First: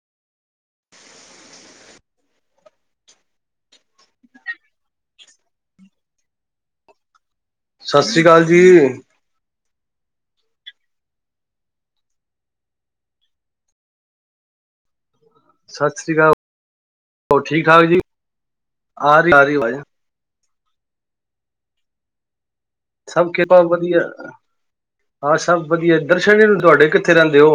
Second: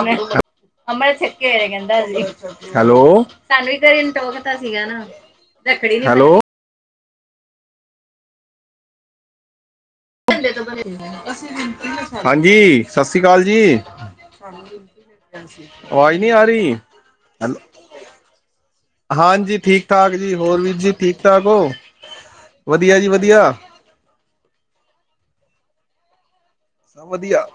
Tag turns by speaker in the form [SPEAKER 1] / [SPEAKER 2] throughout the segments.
[SPEAKER 1] ਅਮ੍ਰ ਵ ਕਹਿੰਦਾ ਥਕੇ ਹੋਏ, ਹੈਲੋ ਸਾਨੂੰ ਵੀ ਕਿਸੇ ਨ ਟੋਕ ਤਾਂ ਸੀਗਾ ਨਾ ਰੱਖੜੀ ਨੀ---ਹੈਲੋ
[SPEAKER 2] ਸਤਿ ਸ੍ਰੀ ਅਕਾਲ ਜੀ।
[SPEAKER 1] ਹਾਂਜੀ ਸਤਿ ਸ਼੍ਰੀ ਅਕਾਲ ਜੀ। ਹਾਂਜੀ
[SPEAKER 2] ਸਤਿ ਸ੍ਰੀ
[SPEAKER 1] ਆਵਾਜ ਨਹੀਂ
[SPEAKER 2] ਅਕਾਲ
[SPEAKER 1] ਆ ਰਹੀ
[SPEAKER 2] ਹੋਰ ਠੀਕ ਠਾਕ ਜੀ ਆ ਰਹੀ ਆ ਰਹੀ
[SPEAKER 1] ਹਾਂਜੀ
[SPEAKER 2] ਆਵਾਜ਼
[SPEAKER 1] ਠੀਕ-ਠਾਕ ਹੋਰ ਵੀਰ ਜੀ ਠੀਕ-ਠਾਕ ਹੋ। ਵਧੀਆ ਜੀ
[SPEAKER 2] ਸਭ
[SPEAKER 1] ਵਧੀਆ।
[SPEAKER 2] ਕਿਰਪਾ ਵਧੀਆ ਹਾਂ ਸਭ ਵਧੀਆ ਦਰਸ਼ਨ ਨਹੀ ਹੂਦੇ ਤੁਹਾਡੇ
[SPEAKER 1] ਸਭ
[SPEAKER 2] ਕਿੱਥੇ ਰਹਿੰਦੇ
[SPEAKER 1] ਵਧੀਆ।
[SPEAKER 2] ਹੋ।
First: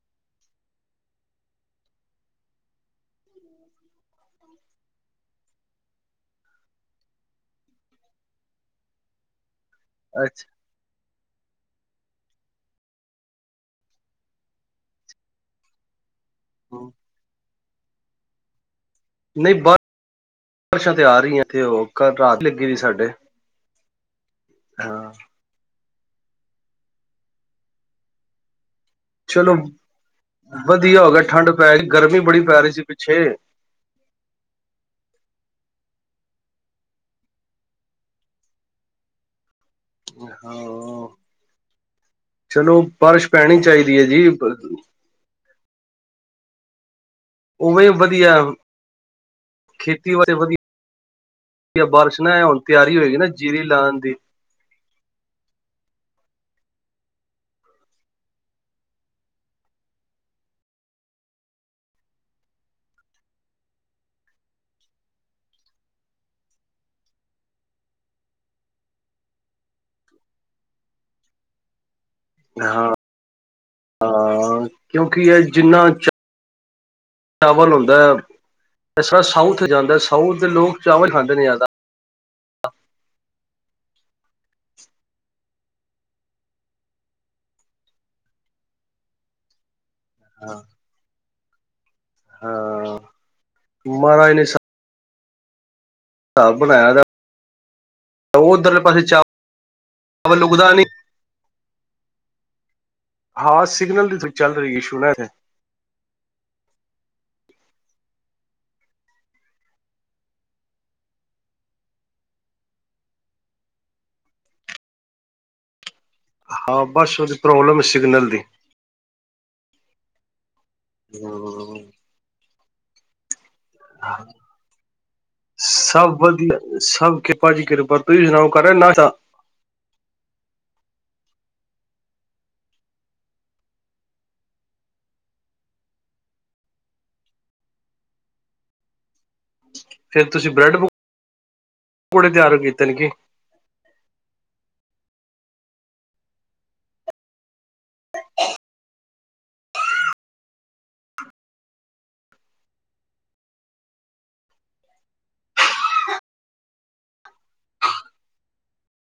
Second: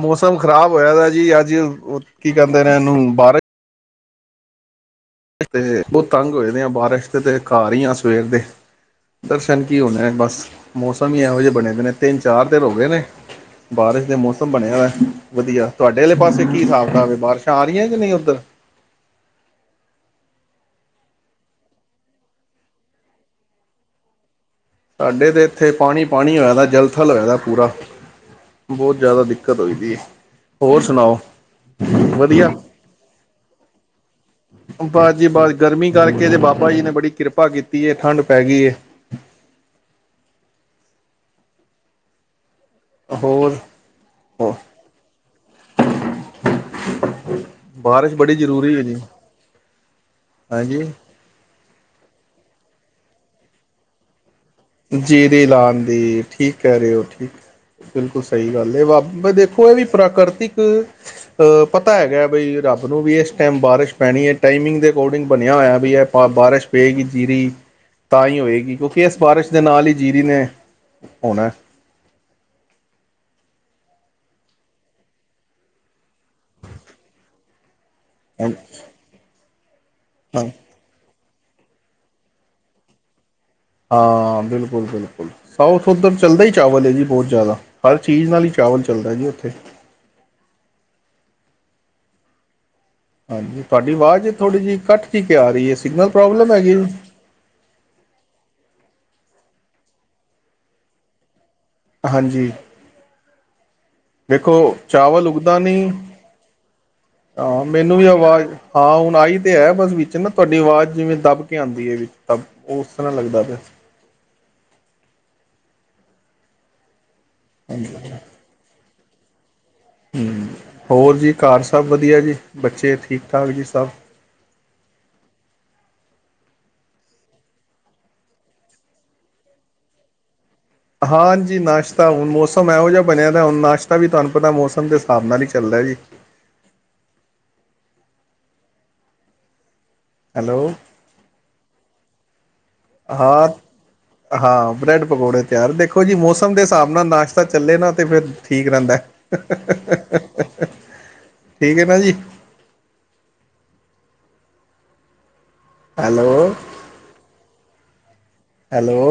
[SPEAKER 1] ਮੌਸਮ ਖ਼ਰਾਬ ਹੋਇਆ ਦਾ ਜੀ ਅੱਜ ਕੀ ਕਹਿੰਦੇ ਨੇ ਇਹਨੂ ਬਾਰਿਸ਼ ਤੇ ਬਹੁਤ ਤੰਗ ਹੋਏ ਦੇ ਆ ਬਾਰਿਸ਼ ਦੇ ਤੇ ਘਰ ਹੀ ਆ ਸਵੇਰ ਦੇ। ਦਰਸ਼ਨ ਕੀ ਹੋਨ ਬਸ
[SPEAKER 2] ਅੱਛਾ
[SPEAKER 1] ਮੌਸਮ ਹੀ ਇਹੋ ਜਿਹੇ ਬਣੇ ਹੋ ਨੇ ਤਿੰਨ ਚਾਰ ਦੇਰ ਹੋ ਗਏ ਨੇ ਬਾਰਿਸ਼ ਦੇ ਮੌਸਮ ਬਣਿਆ ਦਾ ਵਧੀਆ ਤੁਹਾਡੇ ਵਾਲੇ ਪਾਸੇ ਕੀ ਹਿਸਾਬ ਕਤਾਾਬ ਹੈ ਬਾਰਿਸ਼ਾਂ ਆ ਰਹੀਆਂ ਕਿ ਨਹੀਂ ਉੱਧਰ।
[SPEAKER 2] ਨਹੀਂ ਬਾਰ ਬਾਰਸ਼ਾਂ ਤੇ ਆ ਰਹੀਆਂ ਉਹ ਕਲ ਰਾਤ ਦੀ ਲੱਗੀ ਵਦੀ ਸਾਡੇ। ਹਾਂ
[SPEAKER 1] ਸਾਡੇ ਤੇ ਇੱਥੇ ਪਾਣੀ ਪਾਣੀ ਹੋਇਆਦਾ ਜਲਥਲ ਹੋਇਆ ਦਾ ਪੂਰਾ ਬਹੁਤ ਜ਼ਿਆਦਾ
[SPEAKER 2] ਚਲੋ
[SPEAKER 1] ਦਿੱਕਤ ਹੋਈ ਦੀ ਏ ਹੋਰ
[SPEAKER 2] ਵਧੀਆ ਹੋ
[SPEAKER 1] ਸੁਣਾਓ
[SPEAKER 2] ਗਿਆ ਠੰਡ ਪੈ ਗਈ ਗਰਮੀ ਬੜੀ
[SPEAKER 1] ਵਧੀਆ
[SPEAKER 2] ਪੈ ਰਹੀ ਸੀ ਪਿੱਛੇ
[SPEAKER 1] ਬਾਬਾ ਜੀ ਬਾਤ ਗਰਮੀ ਕਰਕੇ ਤੇ ਬਾਬਾ ਜੀ ਨੇ ਬੜੀ ਕਿਰਪਾ ਕੀਤੀ ਹ ਠੰਡ ਪੈ ਗਈ
[SPEAKER 2] ਹਾਂ ਚਲੋ ਬਾਰਸ਼
[SPEAKER 1] ਹੋਰ
[SPEAKER 2] ਪੈਣੀ ਚਾਹੀਦੀ ਹੈ ਜੀ ਉਵੇਂ
[SPEAKER 1] ਬਾਰਿਸ਼
[SPEAKER 2] ਵਧੀਆ
[SPEAKER 1] ਬੜੀ ਜ਼ਰੂਰੀ ਹੈ ਜੀ,
[SPEAKER 2] ਖੇਤੀ ਵਾਸਤੇ ਵਧੀਆ
[SPEAKER 1] ਹਾਂਜੀ
[SPEAKER 2] ਬਾਰਿਸ਼ ਨਾ ਹੁਣ ਤਿਆਰੀ ਹੋਏਗੀ ਨਾ ਜੀਰੀ ਲਾਉਣ ਦੀ।
[SPEAKER 1] ਜੀਰੀ ਲਾਨ ਦੀ, ਠੀਕ ਕਹਿ ਰੇ ਹੋ ਠੀਕ। ਬਿਲਕੁਲ ਸਹੀ ਗੱਲ ਹੈ ਵਾ ਦੇਖੋ ਇਹ ਵੀ ਪ੍ਰਾਕ੍ਰਤਿਕ ਪਤਾ ਹੈਗਾ ਬਈ ਰੱਬ ਨੂੰ ਵੀ ਇਸ ਟਾਈਮ ਬਾਰਿਸ਼ ਪੈਣੀ ਹੈ ਟਾਈਮਿੰਗ ਦੇ ਅਕੋਡਿੰਗ ਬਣਿਆ ਹੋਇਆ ਵੀ ਇਹ ਬਾਰਿਸ਼ ਪਏਗੀ ਜੀਰੀ ਤਾਂ ਹੀ ਹੋਏਗੀ ਕਿਉਂਕਿ ਇਸ ਬਾਰਿਸ਼ ਦੇ ਨਾਲ ਹੀ ਜੀਰੀ ਨੇ ਆਉਣਾ।
[SPEAKER 2] ਹਾਂ ਹਾਂ, ਕਿਉਂਕਿ ਇਹ ਜਿੰਨਾ ਸਾਵਨ ਹੁੰਦਾ ਹੈ
[SPEAKER 1] ਹੁਨ
[SPEAKER 2] ਸਾਾ ਸਾਊਥ ਜਾਂਦਾ ਸਾਊਥ ਦੇ ਲੋਕ ਚਾਵਲ ਖਾਂਦੇ ਨੇ ਜ਼ਿਆਦਾ।
[SPEAKER 1] ਹਾਂ, ਬਿਲਕੁਲ-ਬਿਲਕੁਲ ਸਾਊਥ ਉੱਧਰ ਚੱਲਦਾ ਹੀ ਚਾਵਲ ਹੈ ਜੀ ਬਹੁਤ ਜ਼ਿਆਦਾ, ਹਰ ਚੀਜ਼ ਨਾਲ ਹੀ ਚਾਵਲ ਚੱਲਦਾ ਜੀ ਉੱਥੇ।
[SPEAKER 2] ਹਾਂ ਹਾਂ
[SPEAKER 1] ਹਾਂਜੀ, ਤੁਹਾਡੀ ਆਵਾਜ਼
[SPEAKER 2] ਮਹਾਰਾਜ
[SPEAKER 1] ਥੋੜ੍ਹੀ ਜਿਹੀ ਕੱਟ ਕੇ ਕਿੳ ਆ ਰਹੀ ਹੈ ਸਿਗਨਲ ਪ੍ਰੋਬਲਮ
[SPEAKER 2] ਸਾਬ
[SPEAKER 1] ਹੈਗੀ ਜੀ?
[SPEAKER 2] ਬਣਾਇਆ ਦਾ ਉਹ ਉਧਰਲੇ ਪਾਸੇ ਚਾ ਵਲ ਉਗਦਾ ਨਹੀਂ।
[SPEAKER 1] ਹਾਂਜੀ
[SPEAKER 2] ਹਾਂ ਸਿਗਨਲ ਦੀ ਚੱਲ ਰਹੀ ਸੁੂਣਾ
[SPEAKER 1] ਦਾਂ ਨੀ, ਹਾਂ ਮੈਨੂੰ ਵੀ ਆਵਾਜ਼ ਹਾਂ ਹੁਣ ਆਈ ਤੇ ਹੈ ਬਸ ਵਿੱਚ ਨਾ ਤੁਹਾਡੀ ਆਵਾਜ਼ ਜਿਵੇਂ ਦਬ ਕੇ ਆਉਂਦੀ ਹੈ ਵਿੱਚ ਦ ਉਸ ਤਰ੍ਹਾਂ ਲੱਗਦਾ ਪਿਆ।
[SPEAKER 2] ਹਾਂ ਬਸ ਉਹਦੀ ਪ੍ਰੋਬਲਮ ਹੈ ਸਿਗਨਲ ਦੀ।
[SPEAKER 1] ਹਮ, ਹੋਰ ਜੀ ਘਰ ਸਭ ਵਧੀਆ ਜੀ, ਬੱਚੇ ਠੀਕ-ਠਾਕ ਜੀ ਸਭ।
[SPEAKER 2] ਸਭ ਵਧੀਆ ਸਭ ਕਿਰਪਾਜੀ ਕਿਰਪਾ, ਤੁਸੀਂ ਸੁਣਾਓ ਕਰਲਿਆ ਨਾਸ਼ਤਾ।
[SPEAKER 1] ਹਾਂਜੀ ਨਾਸ਼ਤਾ ਹੁਣ ਮੌਸਮ ਇਹੋ ਜਿਹਾ ਬਣਿਆ ਤਾਂ ਹੁਣ ਨਾਸ਼ਤਾ ਵੀ ਤੁਹਾਨੂੰ ਪਤਾ ਮੌਸਮ ਦੇ ਹਿਸਾਬ ਨਾਲ ਹੀ ਚੱਲਦਾ ਜੀ।
[SPEAKER 2] ਫੇਰ ਤੁਸੀਂ
[SPEAKER 1] ਹੈਲੋ
[SPEAKER 2] ਬ੍ਰੈਡ ਪ, ਪਕੌੜੇ ਤਿਆਰ ਕੀਤੇ ਨੇ ਕੀ।
[SPEAKER 1] ਹਾਂ ਹਾਂ ਬ੍ਰੈਡ ਪਕੌੜੇ ਤਿਆਰ, ਦੇਖੋ ਜੀ ਮੌਸਮ ਦੇ ਹਿਸਾਬ ਨਾਲ ਨਾਸ਼ਤਾ ਚੱਲੇ ਨਾ ਤੇ ਫਿਰ ਠੀਕ ਰਹਿੰਦਾ। ਹ-ਹ-ਹ, ਠੀਕ ਹੈ ਨਾ ਜੀ। ਹੈਲੋ। ਹੈਲੋ।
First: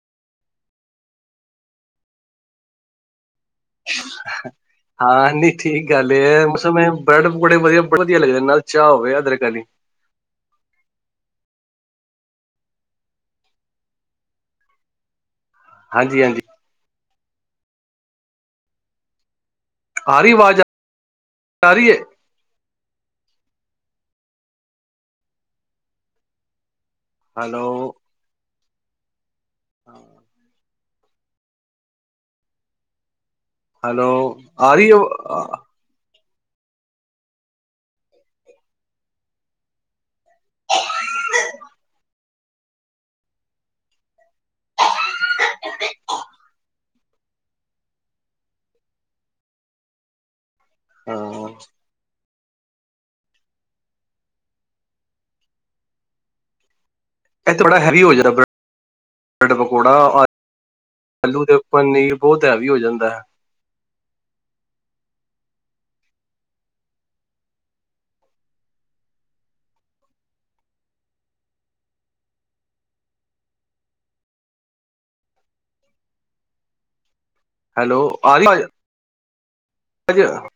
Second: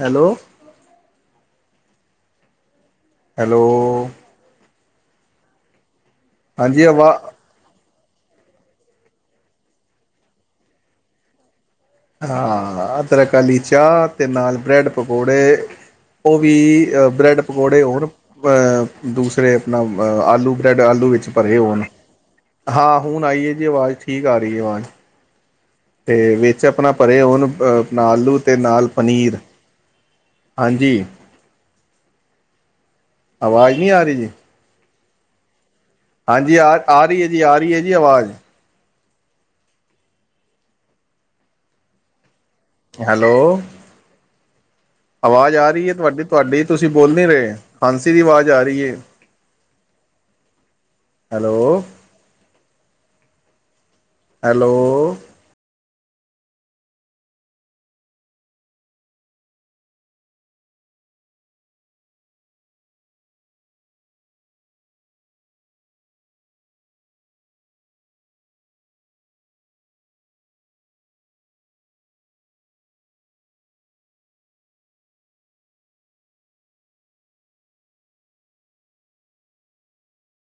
[SPEAKER 1] ਹੈਲੋ। ਹੈਲੋ
[SPEAKER 2] ਹਾਂ ਨ ਠੀਕ ਗੱਲ ਐ ਮੋਸਮ
[SPEAKER 1] ਹਾਂਜੀ
[SPEAKER 2] ਐ
[SPEAKER 1] ਆਵਾ
[SPEAKER 2] ਬਰੈਡ ਬੜੇ ਵਧੀਆ ਬੜਾ ਵਧੀਆ ਲਗ ਨਾਲ ਚਾਹ ਹੋਵੇ ਅਦਰਕਾ
[SPEAKER 1] ਹਾਂ, ਅਦਰਕ ਆਲੀ ਚਾਹ ਅਤੇ ਨਾਲ ਬਰੈਡ ਪਕੌੜੇ
[SPEAKER 2] ਹਾਂਜੀ
[SPEAKER 1] ਉਹ
[SPEAKER 2] ਹਾਂਜੀ
[SPEAKER 1] ਵੀ ਅ ਬ੍ਰੈਡ ਪਕੌੜੇ ਹੋਣ ਅਹ ਦੂਸਰੇ ਆਪ
[SPEAKER 2] ਆ ਰਹੀ
[SPEAKER 1] ਆਲੂ
[SPEAKER 2] ਆਵਾਜ਼
[SPEAKER 1] ਬ੍ਰੈਡ ਆਲੂ ਵਿੱਚ ਭਰੇ
[SPEAKER 2] ਆ
[SPEAKER 1] ਹੋਣ
[SPEAKER 2] ਰਹੀ ਹੈ
[SPEAKER 1] ਹਾਂ ਹੁਣ ਆਈ ਏ ਜੀ ਆਵਾਜ਼ ਠੀਕ ਆ ਰਹੀ ਹੈ ਆਵਾਾਂਜ਼ ਅਤੇ ਵਿੱਚ ਆਪਣਾ ਪਰੇ ਹੋਣ ਆਪਣਾ ਆਲੂ ਅਤੇ ਨਾਲ ਪਨੀਰ
[SPEAKER 2] ਹਾਂ
[SPEAKER 1] ਹਾਂਜੀ ਆਵਾਜ਼ ਨਹੀਂ ਆ
[SPEAKER 2] ਹੈਲੋ,
[SPEAKER 1] ਰਹੀ ਜੀ
[SPEAKER 2] ਆਰੀ
[SPEAKER 1] ਹਾਂਜੀ ਆ ਆ ਰਹੀ ਹੈ ਜੀ ਆ ਰਹੀ ਹੈ ਜੀ ਆਵਾਜ਼ ਹੈਲੋ। ਆਵਾਜ਼ ਆ ਰਹੀ ਹੈ ਤੁਹਾਡੀ ਤੁਹਾਡੀ ਤੁਸੀਂ ਬੋਲ ਨਹੀਂ ਰਹੇ, ਖਾਂਸੀ ਦੀ ਆਵਾਜ਼ ਆ ਰਹੀ ਹੈ।
[SPEAKER 2] ਹਾਂ
[SPEAKER 1] ਹੈਲੋ ਹੈਲੋ
[SPEAKER 2] ਇਹ ਤੇ ਬੜਾ ਹੈਵੀ ਹੋ ਜਾਏਗਾ, ਬ੍ਰੈਡ ਪਕੌੜਾ ਆਲੂ ਦੇ ਉੱਪਰ ਨੀਰ ਬਹੁਤ ਹੈਵੀ ਹੋ ਜਾਂਦਾ ਹੈ ਹੈਲੋ ਆ ਰੀ ਵਾਜ---ਆਵਾਜ